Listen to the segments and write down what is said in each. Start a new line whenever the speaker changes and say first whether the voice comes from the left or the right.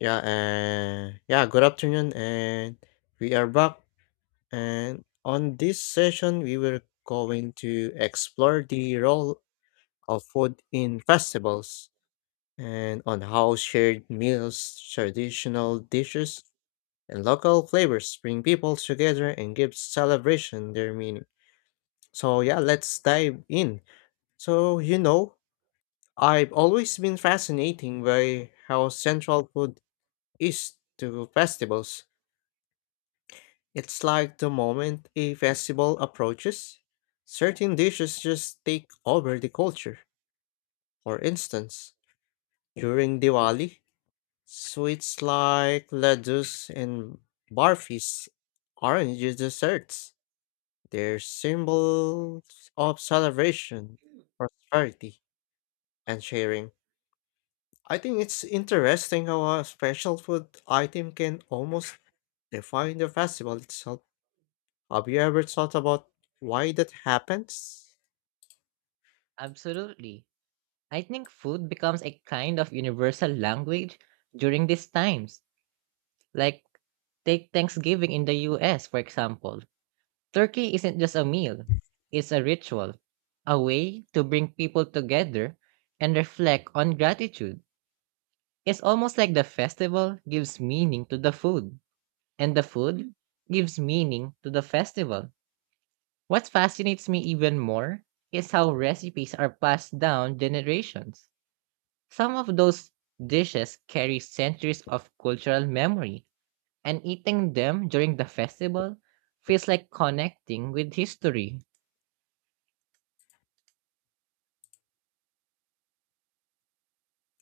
left: Good afternoon, and we are back. And on this session, we were going to explore the role of food in festivals and on how shared meals, traditional dishes, and local flavors bring people together and give celebration their meaning. Let's dive in. So, you know, I've always been fascinating by how central food is to festivals. It's like the moment a festival approaches, certain dishes just take over the culture. For instance, during Diwali, sweets like laddus and barfis aren't just desserts. They're symbols of celebration, prosperity, and sharing. I think it's interesting how a special food item can almost define the festival itself. Have you ever thought about why that happens?
right: Absolutely. I think food becomes a kind of universal language during these times. Like, take Thanksgiving in the US, for example. Turkey isn't just a meal, it's a ritual, a way to bring people together and reflect on gratitude. It's almost like the festival gives meaning to the food, and the food gives meaning to the festival. What fascinates me even more is how recipes are passed down generations. Some of those dishes carry centuries of cultural memory, and eating them during the festival feels like connecting with history.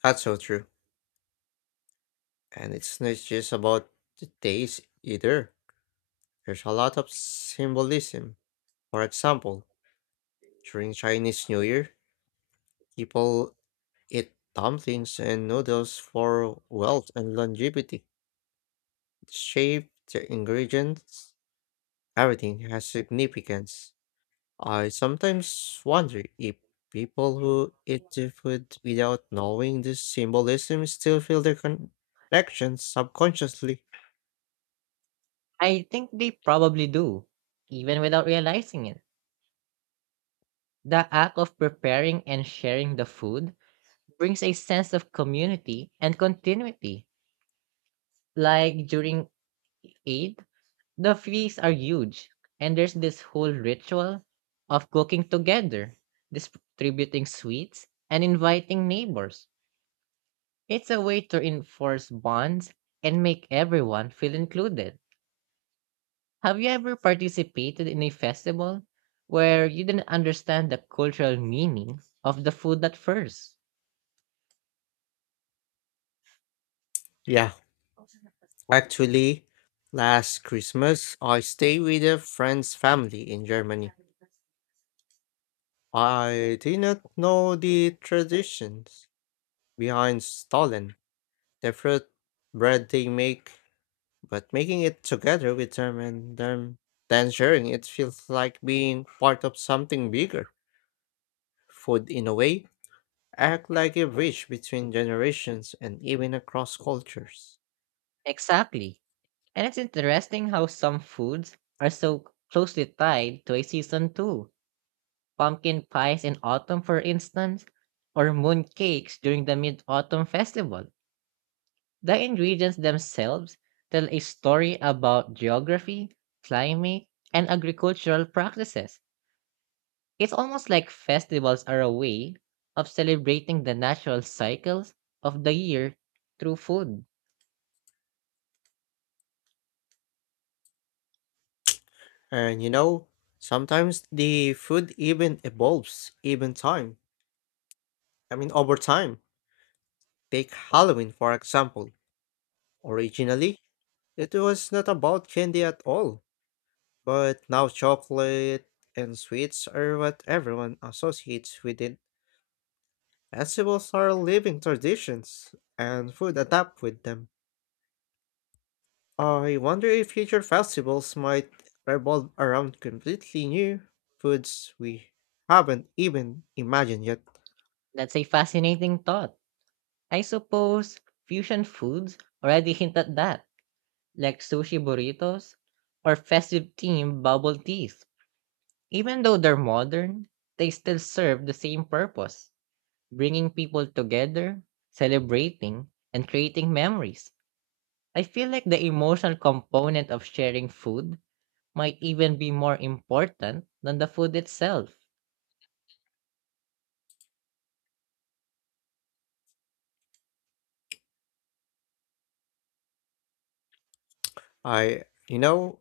left: That's so true. And it's not just about the days either. There's a lot of symbolism. For example, during Chinese New Year, people eat dumplings and noodles for wealth and longevity. The shape, the ingredients, everything has significance. I sometimes wonder if people who eat the food without knowing the symbolism still feel their connections subconsciously.
right: I think they probably do, even without realizing it. The act of preparing and sharing the food brings a sense of community and continuity. Like during Eid, the feasts are huge, and there's this whole ritual of cooking together, distributing sweets, and inviting neighbors. It's a way to enforce bonds and make everyone feel included. Have you ever participated in a festival where you didn't understand the cultural meaning of the food at first?
left: Yeah, actually, last Christmas I stayed with a friend's family in Germany. I did not know the traditions behind Stollen, the fruit bread they make, but making it together with then sharing it feels like being part of something bigger. Food, in a way, act like a bridge between generations and even across cultures.
right: Exactly. And it's interesting how some foods are so closely tied to a season too. Pumpkin pies in autumn, for instance, or moon cakes during the Mid Autumn Festival. The ingredients themselves tell a story about geography, climate, and agricultural practices. It's almost like festivals are a way of celebrating the natural cycles of the year through food.
left: And you know, sometimes the food even evolves, even time. I mean, over time, take Halloween for example. Originally, it was not about candy at all, but now chocolate and sweets are what everyone associates with it. Festivals are living traditions, and food adapt with them. I wonder if future festivals might revolve around completely new foods we haven't even imagined yet.
right: That's a fascinating thought. I suppose fusion foods already hint at that, like sushi burritos or festive themed bubble teas. Even though they're modern, they still serve the same purpose, bringing people together, celebrating, and creating memories. I feel like the emotional component of sharing food might even be more important than the food itself.
left: I, you know,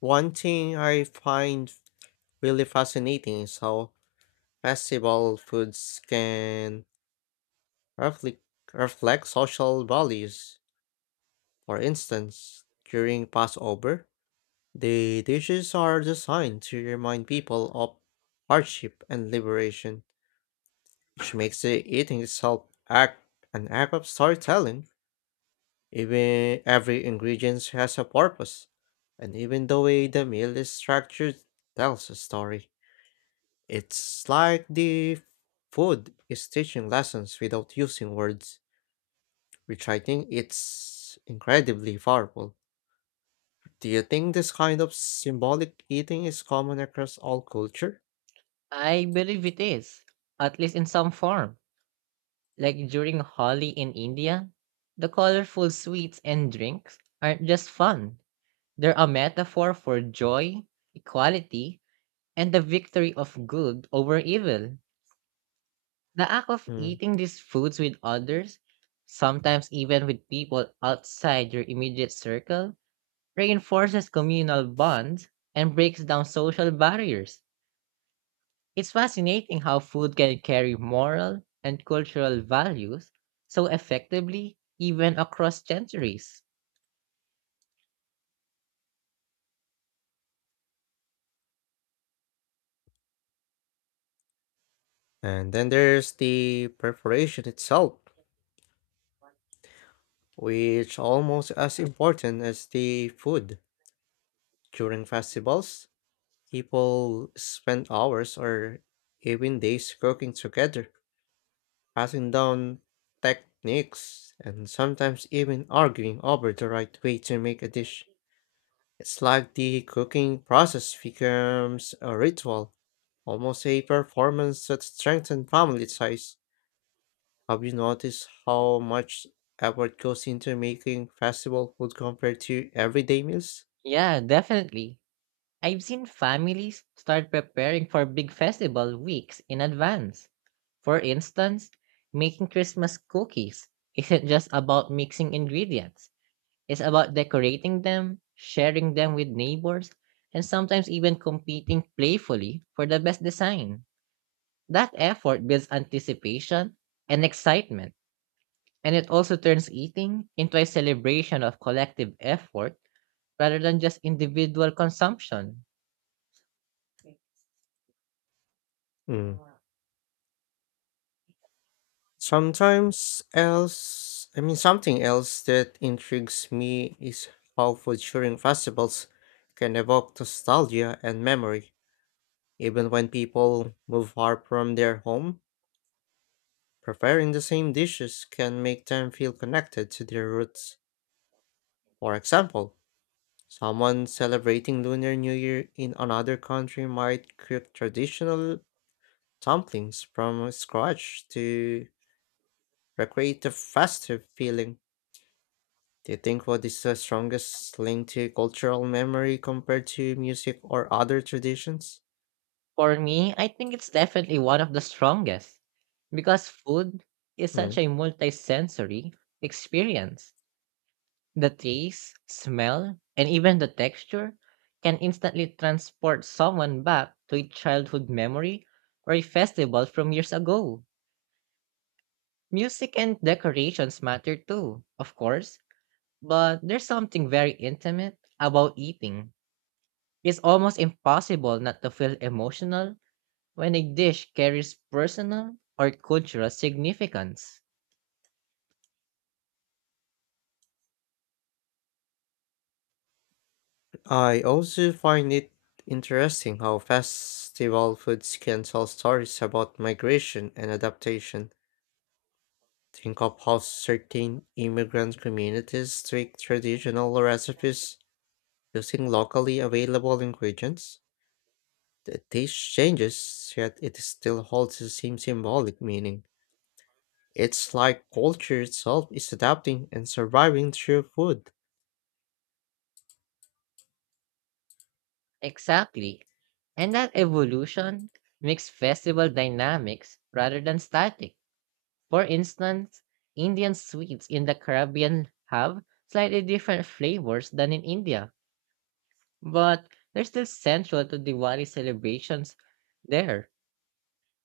left: one thing I find really fascinating is how festival foods can reflect, reflect social values. For instance, during Passover, the dishes are designed to remind people of hardship and liberation, which makes the eating itself act an act of storytelling. Even every ingredient has a purpose, and even the way the meal is structured tells a story. It's like the food is teaching lessons without using words, which I think it's incredibly powerful. Do you think this kind of symbolic eating is common across all culture?
right: I believe it is, at least in some form. Like during Holi in India, the colorful sweets and drinks aren't just fun, they're a metaphor for joy, equality, and the victory of good over evil. The act of
left: Hmm.
right: eating these foods with others, sometimes even with people outside your immediate circle, reinforces communal bonds and breaks down social barriers. It's fascinating how food can carry moral and cultural values so effectively, even across centuries.
left: And then there's the preparation itself, which almost as important as the food. During festivals, people spend hours or even days cooking together, passing down techniques and sometimes even arguing over the right way to make a dish. It's like the cooking process becomes a ritual, almost a performance that strengthens family ties. Have you noticed how much effort goes into making festival food compared to everyday meals?
right: Yeah, definitely. I've seen families start preparing for big festival weeks in advance. For instance, making Christmas cookies isn't just about mixing ingredients, it's about decorating them, sharing them with neighbors, and sometimes even competing playfully for the best design. That effort builds anticipation and excitement, and it also turns eating into a celebration of collective effort rather than just individual consumption.
left: Mm. Sometimes else, I mean, something else that intrigues me is how food during festivals can evoke nostalgia and memory, even when people move far from their home. Preparing the same dishes can make them feel connected to their roots. For example, someone celebrating Lunar New Year in another country might cook traditional dumplings from scratch to recreate the festive feeling. Do you think what is the strongest link to cultural memory compared to music or other traditions?
right: For me, I think it's definitely one of the strongest because food is such
left: Hmm.
right: a multisensory experience. The taste, smell, and even the texture can instantly transport someone back to a childhood memory or a festival from years ago. Music and decorations matter too, of course, but there's something very intimate about eating. It's almost impossible not to feel emotional when a dish carries personal or cultural significance.
left: I also find it interesting how festival foods can tell stories about migration and adaptation. Think of how certain immigrant communities take traditional recipes using locally available ingredients. The taste changes, yet it still holds the same symbolic meaning. It's like culture itself is adapting and surviving through food.
right: Exactly. And that evolution makes festival dynamics rather than static. For instance, Indian sweets in the Caribbean have slightly different flavors than in India, but they're still central to Diwali celebrations there.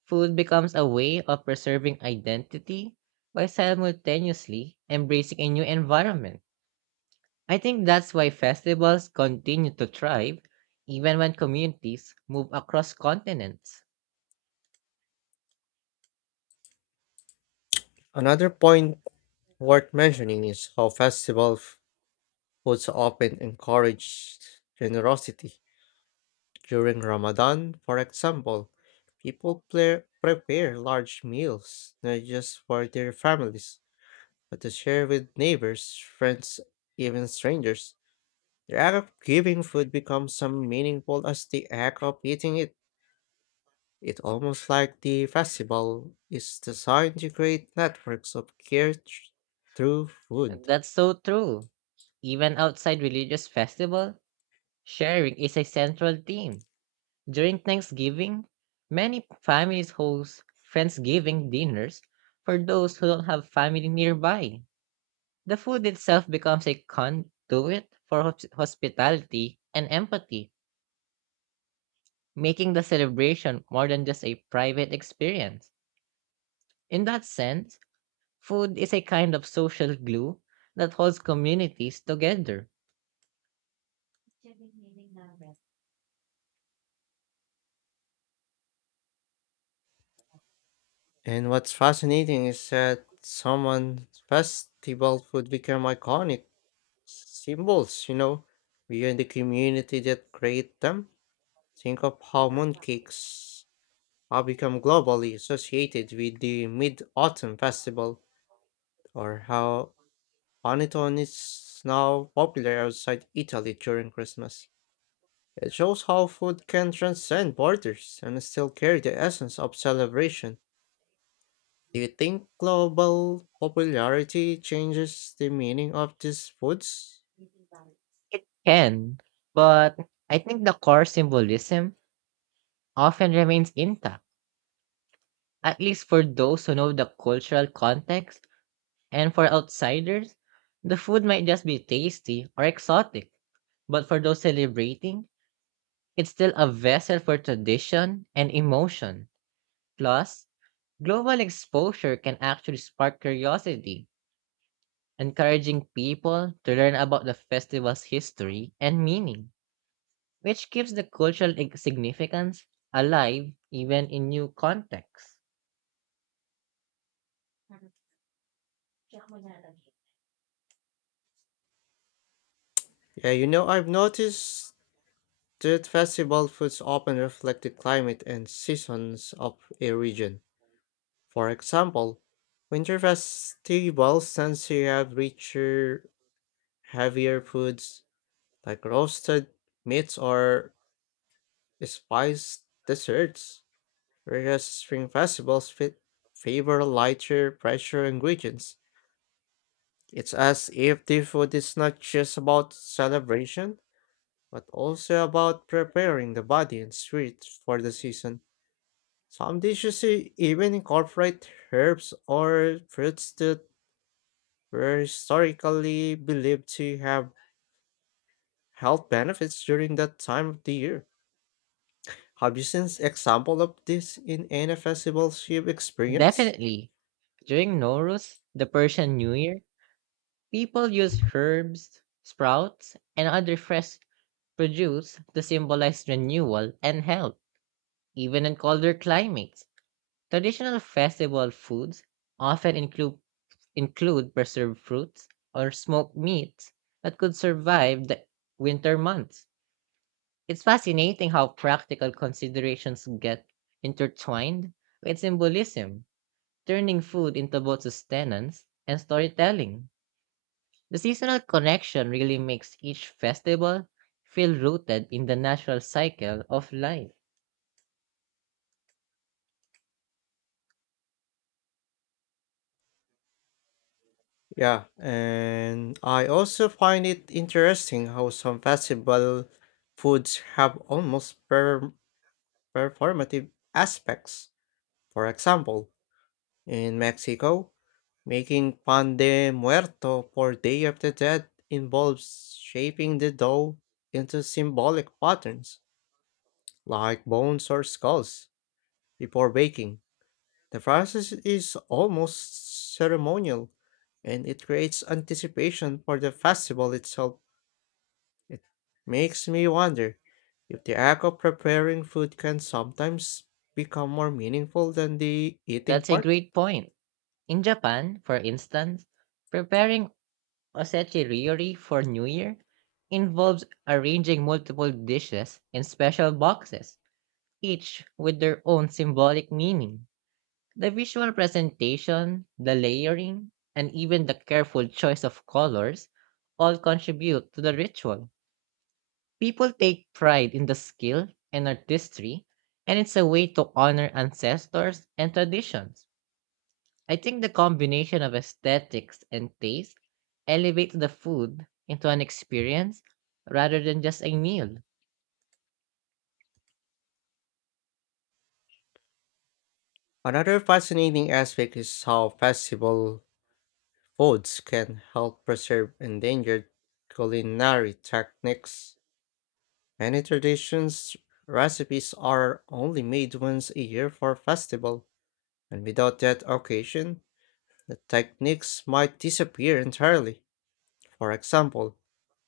right: Food becomes a way of preserving identity while simultaneously embracing a new environment. I think that's why festivals continue to thrive even when communities move across continents.
left: Another point worth mentioning is how festival foods often encourage generosity. During Ramadan, for example, people prepare large meals not just for their families, but to share with neighbors, friends, even strangers. The act of giving food becomes so meaningful as the act of eating it. It's almost like the festival is designed to create networks of care through food.
right: That's so true. Even outside religious festival, sharing is a central theme. During Thanksgiving, many families host Friendsgiving dinners for those who don't have family nearby. The food itself becomes a conduit for hospitality and empathy, making the celebration more than just a private experience. In that sense, food is a kind of social glue that holds communities together.
left: And what's fascinating is that someone's festival food became iconic symbols, you know, we are the community that create them. Think of how mooncakes have become globally associated with the Mid Autumn Festival, or how panettone is now popular outside Italy during Christmas. It shows how food can transcend borders and still carry the essence of celebration. Do you think global popularity changes the meaning of these foods?
right: It can, but I think the core symbolism often remains intact, at least for those who know the cultural context, and for outsiders, the food might just be tasty or exotic. But for those celebrating, it's still a vessel for tradition and emotion. Plus, global exposure can actually spark curiosity encouraging people to learn about the festival's history and meaning, which keeps the cultural significance alive even in new contexts.
left: Yeah, you know, I've noticed street festival foods often reflect the climate and seasons of a region. For example, winter festivals tend to have richer, heavier foods like roasted meats or spiced desserts, whereas spring festivals fit favor lighter, fresher ingredients. It's as if the food is not just about celebration, but also about preparing the body and spirit for the season. Some dishes even incorporate herbs or fruits that were historically believed to have health benefits during that time of the year. Have you seen example of this in any festivals you've experienced?
right: Definitely, during Nowruz, the Persian New Year, people use herbs, sprouts, and other fresh produce to symbolize renewal and health, even in colder climates. Traditional festival foods often include preserved fruits or smoked meats that could survive the winter months. It's fascinating how practical considerations get intertwined with symbolism, turning food into both sustenance and storytelling. The seasonal connection really makes each festival feel rooted in the natural cycle of life.
left: Yeah, and I also find it interesting how some festival foods have almost performative aspects. For example, in Mexico, making pan de muerto for Day of the Dead involves shaping the dough into symbolic patterns, like bones or skulls, before baking. The process is almost ceremonial, and it creates anticipation for the festival itself. It makes me wonder if the act of preparing food can sometimes become more meaningful than the eating
right: That's a
left: part.
right: great point. In Japan, for instance, preparing A cetiriori for New Year involves arranging multiple dishes in special boxes, each with their own symbolic meaning. The visual presentation, the layering, and even the careful choice of colors all contribute to the ritual. People take pride in the skill and artistry, and it's a way to honor ancestors and traditions. I think the combination of aesthetics and taste elevates the food into an experience rather than just a meal.
left: Another fascinating aspect is how festival foods can help preserve endangered culinary techniques. Many traditions recipes are only made once a year for festival, and without that occasion, the techniques might disappear entirely. For example,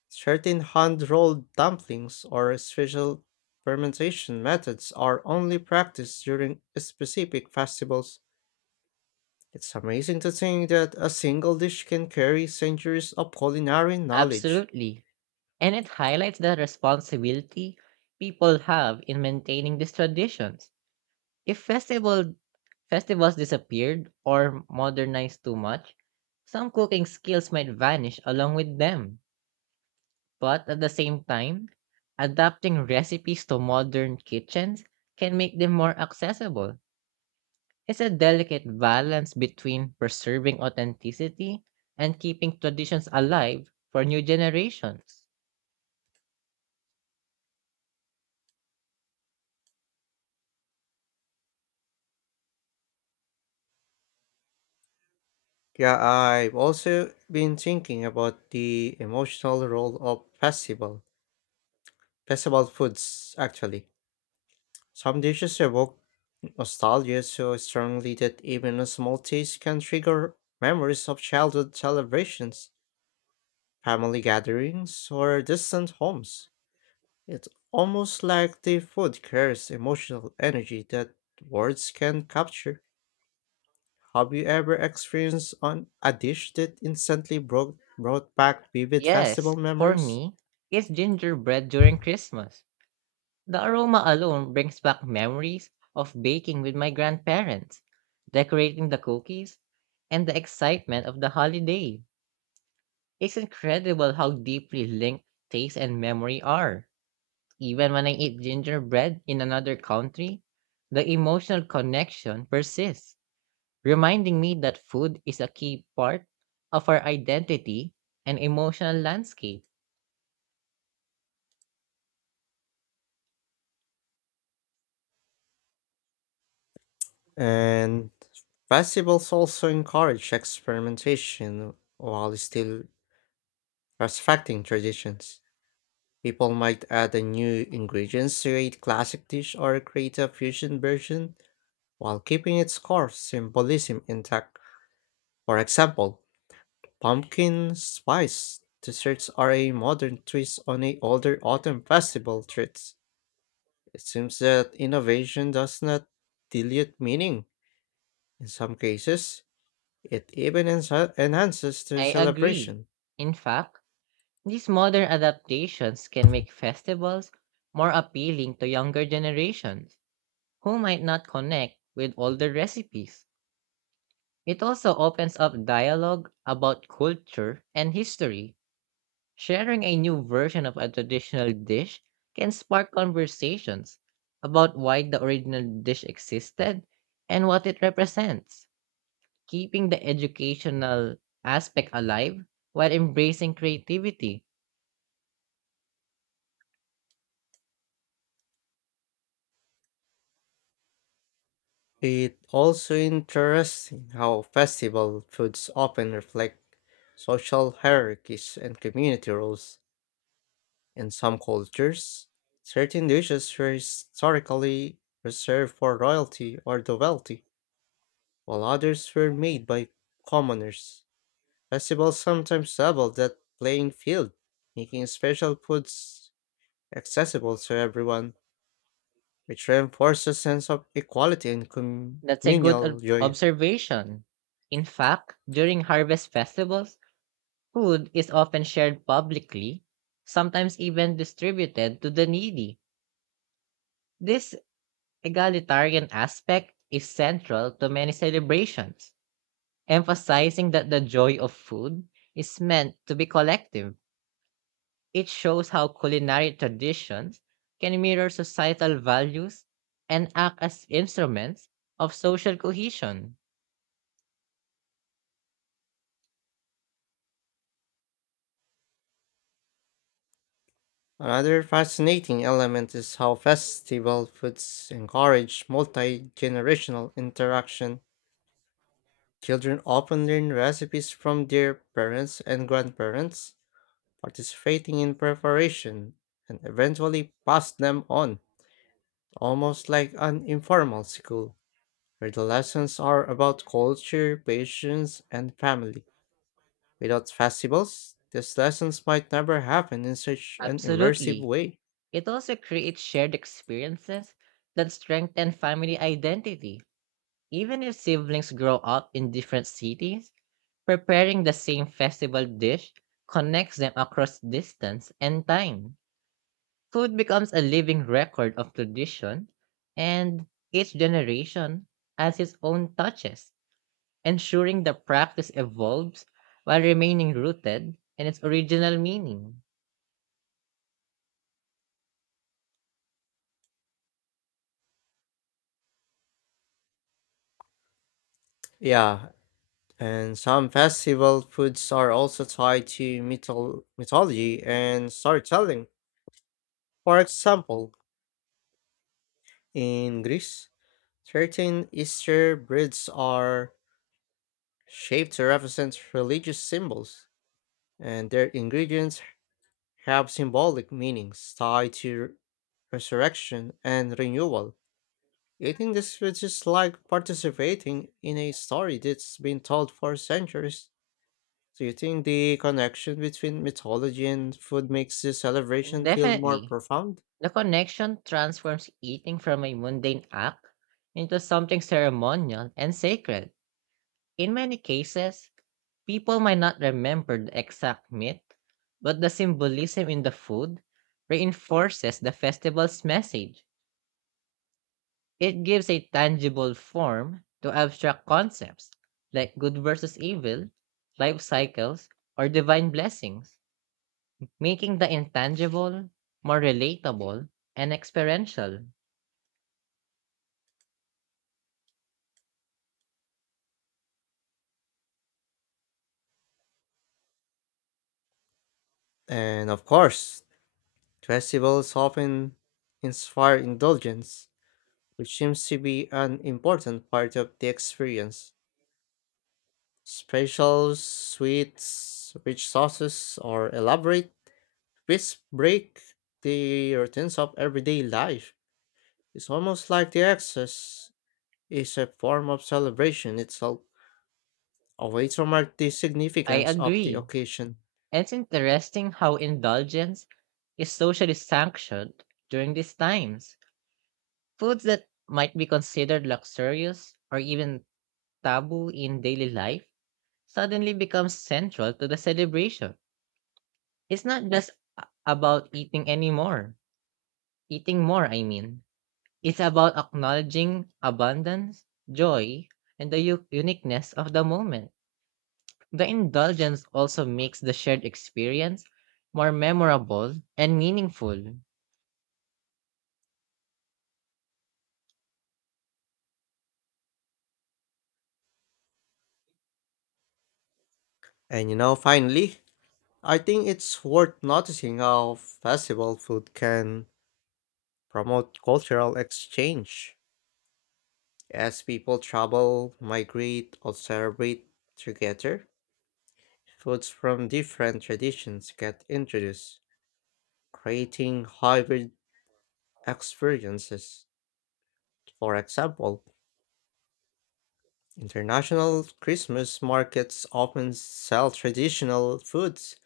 left: certain hand-rolled dumplings or special fermentation methods are only practiced during specific festivals. It's amazing to think that a single dish can carry centuries of culinary knowledge.
right: Absolutely. And it highlights the responsibility people have in maintaining these traditions. If festivals disappeared or modernized too much, some cooking skills might vanish along with them. But at the same time, adapting recipes to modern kitchens can make them more accessible. It's a delicate balance between preserving authenticity and keeping traditions alive for new generations.
left: Yeah, I've also been thinking about the emotional role of festival foods actually. Some dishes evoke nostalgia so strongly that even a small taste can trigger memories of childhood celebrations, family gatherings, or distant homes. It's almost like the food carries emotional energy that words can capture. Have you ever experienced on a dish that instantly brought back vivid
right: Yes,
left: festival
right: for
left: memories?
right: me, it's gingerbread during Christmas. The aroma alone brings back memories of baking with my grandparents, decorating the cookies, and the excitement of the holiday. It's incredible how deeply linked taste and memory are. Even when I eat gingerbread in another country, the emotional connection persists, reminding me that food is a key part of our identity and emotional landscape.
left: And festivals also encourage experimentation while still respecting traditions. People might add a new ingredients to a classic dish or create a fusion version while keeping its core symbolism intact. For example, pumpkin spice desserts are a modern twist on a older autumn festival treats. It seems that innovation does not dilute meaning. In some cases, it even enhances the
right: I agree.
left: celebration.
right: In fact, these modern adaptations can make festivals more appealing to younger generations who might not connect with older recipes. It also opens up dialogue about culture and history. Sharing a new version of a traditional dish can spark conversations about why the original dish existed and what it represents, keeping the educational aspect alive while embracing creativity.
left: It also interesting how festival foods often reflect social hierarchies and community roles. In some cultures, certain dishes were historically reserved for royalty or the wealthy, while others were made by commoners. Festivals sometimes double that playing field, making special foods accessible to everyone, which reinforces a sense of equality and
right: That's a good
left: communal joy.
right: observation. In fact, during harvest festivals, food is often shared publicly, sometimes even distributed to the needy. This egalitarian aspect is central to many celebrations, emphasizing that the joy of food is meant to be collective. It shows how culinary traditions can mirror societal values and act as instruments of social cohesion.
left: Another fascinating element is how festival foods encourage multi generational interaction. Children often learn recipes from their parents and grandparents, participating in preparation and eventually pass them on, almost like an informal school, where the lessons are about culture, patience, and family. Without festivals, these lessons might never happen in such an immersive
right: Absolutely.
left: way.
right: It also creates shared experiences that strengthen family identity. Even if siblings grow up in different cities, preparing the same festival dish connects them across distance and time. Food becomes a living record of tradition, and each generation adds its own touches, ensuring the practice evolves while remaining rooted in its original meaning.
left: Yeah, and some festival foods are also tied to mythology and storytelling. For example, in Greece, certain Easter breads are shaped to represent religious symbols, and their ingredients have symbolic meanings tied to resurrection and renewal. Eating these foods is like participating in a story that's been told for centuries. Do you think the connection between mythology and food makes the
right: And
left: celebration feel more
right: definitely,
left: profound?
right: the connection transforms eating from a mundane act into something ceremonial and sacred. In many cases, people might not remember the exact myth, but the symbolism in the food reinforces the festival's message. It gives a tangible form to abstract concepts like good versus evil, life cycles, or divine blessings, making the intangible more relatable and experiential.
left: And of course, festivals often inspire indulgence, which seems to be an important part of the experience. Special sweets, rich sauces, or elaborate, these break the routines of everyday life. It's almost like the excess is a form of celebration itself, a way to mark the
right: I
left: significance of the
right: agree.
left: occasion.
right: And it's interesting how indulgence is socially sanctioned during these times. Foods that might be considered luxurious or even taboo in daily life suddenly become central to the celebration. It's not just a about eating anymore, eating more, I mean. It's about acknowledging abundance, joy, and the uniqueness of the moment. The indulgence also makes the shared experience more memorable and meaningful.
left: And you know, finally, I think it's worth noticing how festival food can promote cultural exchange. As people travel, migrate, or celebrate together, foods from different traditions get introduced, creating hybrid experiences. For example, international Christmas markets often sell traditional foods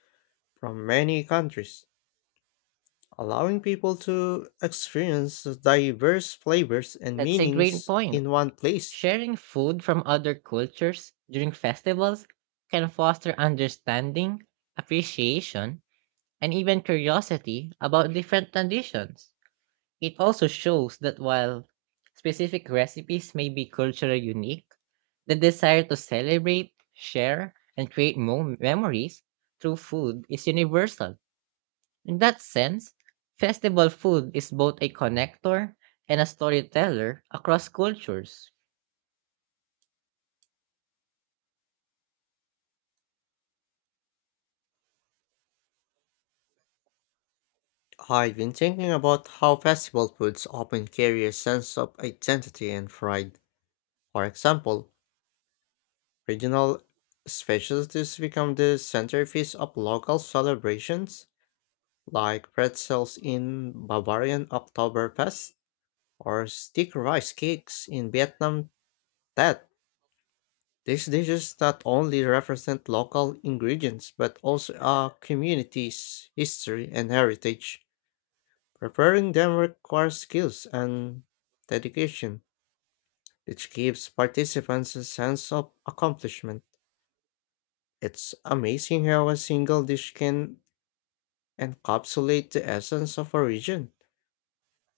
left: from many countries, allowing people to experience diverse flavors and
right: That's a great
left: meanings
right: point.
left: in one place.
right: Sharing food from other cultures during festivals can foster understanding, appreciation, and even curiosity about different traditions. It also shows that while specific recipes may be culturally unique, the desire to celebrate, share, and create memories through food is universal. In that sense, festival food is both a connector and a storyteller across cultures.
left: I've been thinking about how festival foods often carry a sense of identity and pride. For example, regional specialties become the centerpiece of local celebrations, like pretzels in Bavarian Oktoberfest or stick rice cakes in Vietnam Tet. These dishes not only represent local ingredients but also our community's history and heritage. Preparing them requires skills and dedication, which gives participants a sense of accomplishment. It's amazing how a single dish can encapsulate the essence of a region,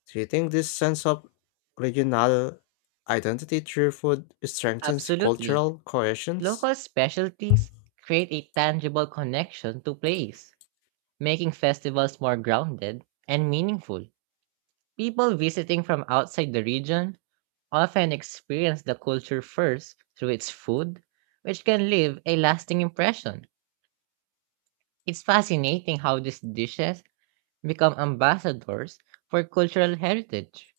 left: treating this sense of regional identity through food strengthens
right: Absolutely.
left: cultural cohesions.
right: Local specialties create a tangible connection to place, making festivals more grounded and meaningful. People visiting from outside the region often experience the culture first through its food, which can leave a lasting impression. It's fascinating how these dishes become ambassadors for cultural heritage.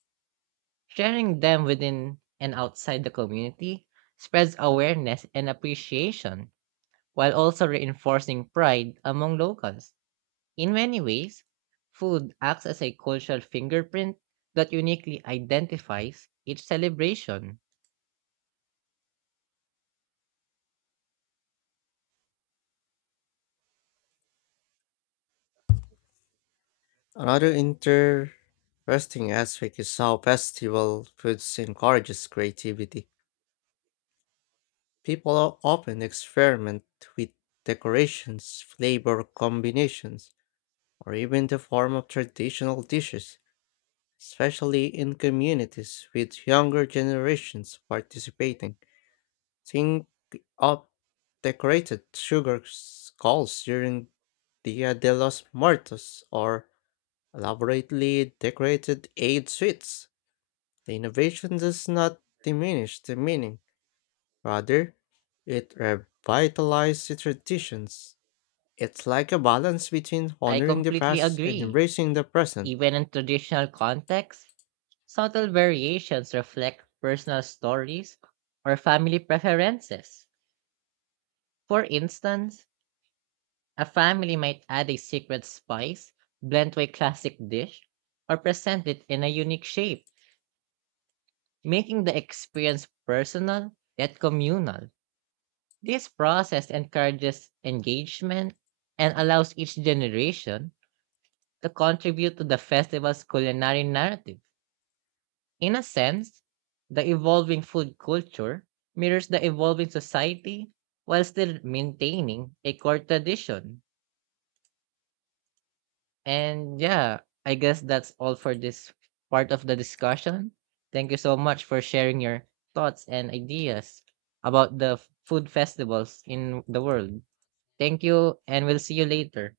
right: Sharing them within and outside the community spreads awareness and appreciation while also reinforcing pride among locals. In many ways, food acts as a cultural fingerprint that uniquely identifies each celebration.
left: Another interesting aspect is how festival foods encourages creativity. People often experiment with decorations, flavor combinations, or even the form of traditional dishes, especially in communities with younger generations participating. Think of decorated sugar skulls during Dia de los Muertos or elaborately decorated aid suites. The innovation does not diminish the meaning, rather, it revitalizes the traditions. It's like a balance between
right: I
left: honoring the
right: completely
left: past and
right: agree.
left: embracing the present.
right: Even in traditional contexts, subtle variations reflect personal stories or family preferences. For instance, a family might add a secret spice, blend to a classic dish, or present it in a unique shape, making the experience personal yet communal. This process encourages engagement and allows each generation to contribute to the festival's culinary narrative. In a sense, the evolving food culture mirrors the evolving society while still maintaining a core tradition. And yeah, I guess that's all for this part of the discussion. Thank you so much for sharing your thoughts and ideas about the food festivals in the world. Thank you, and we'll see you later.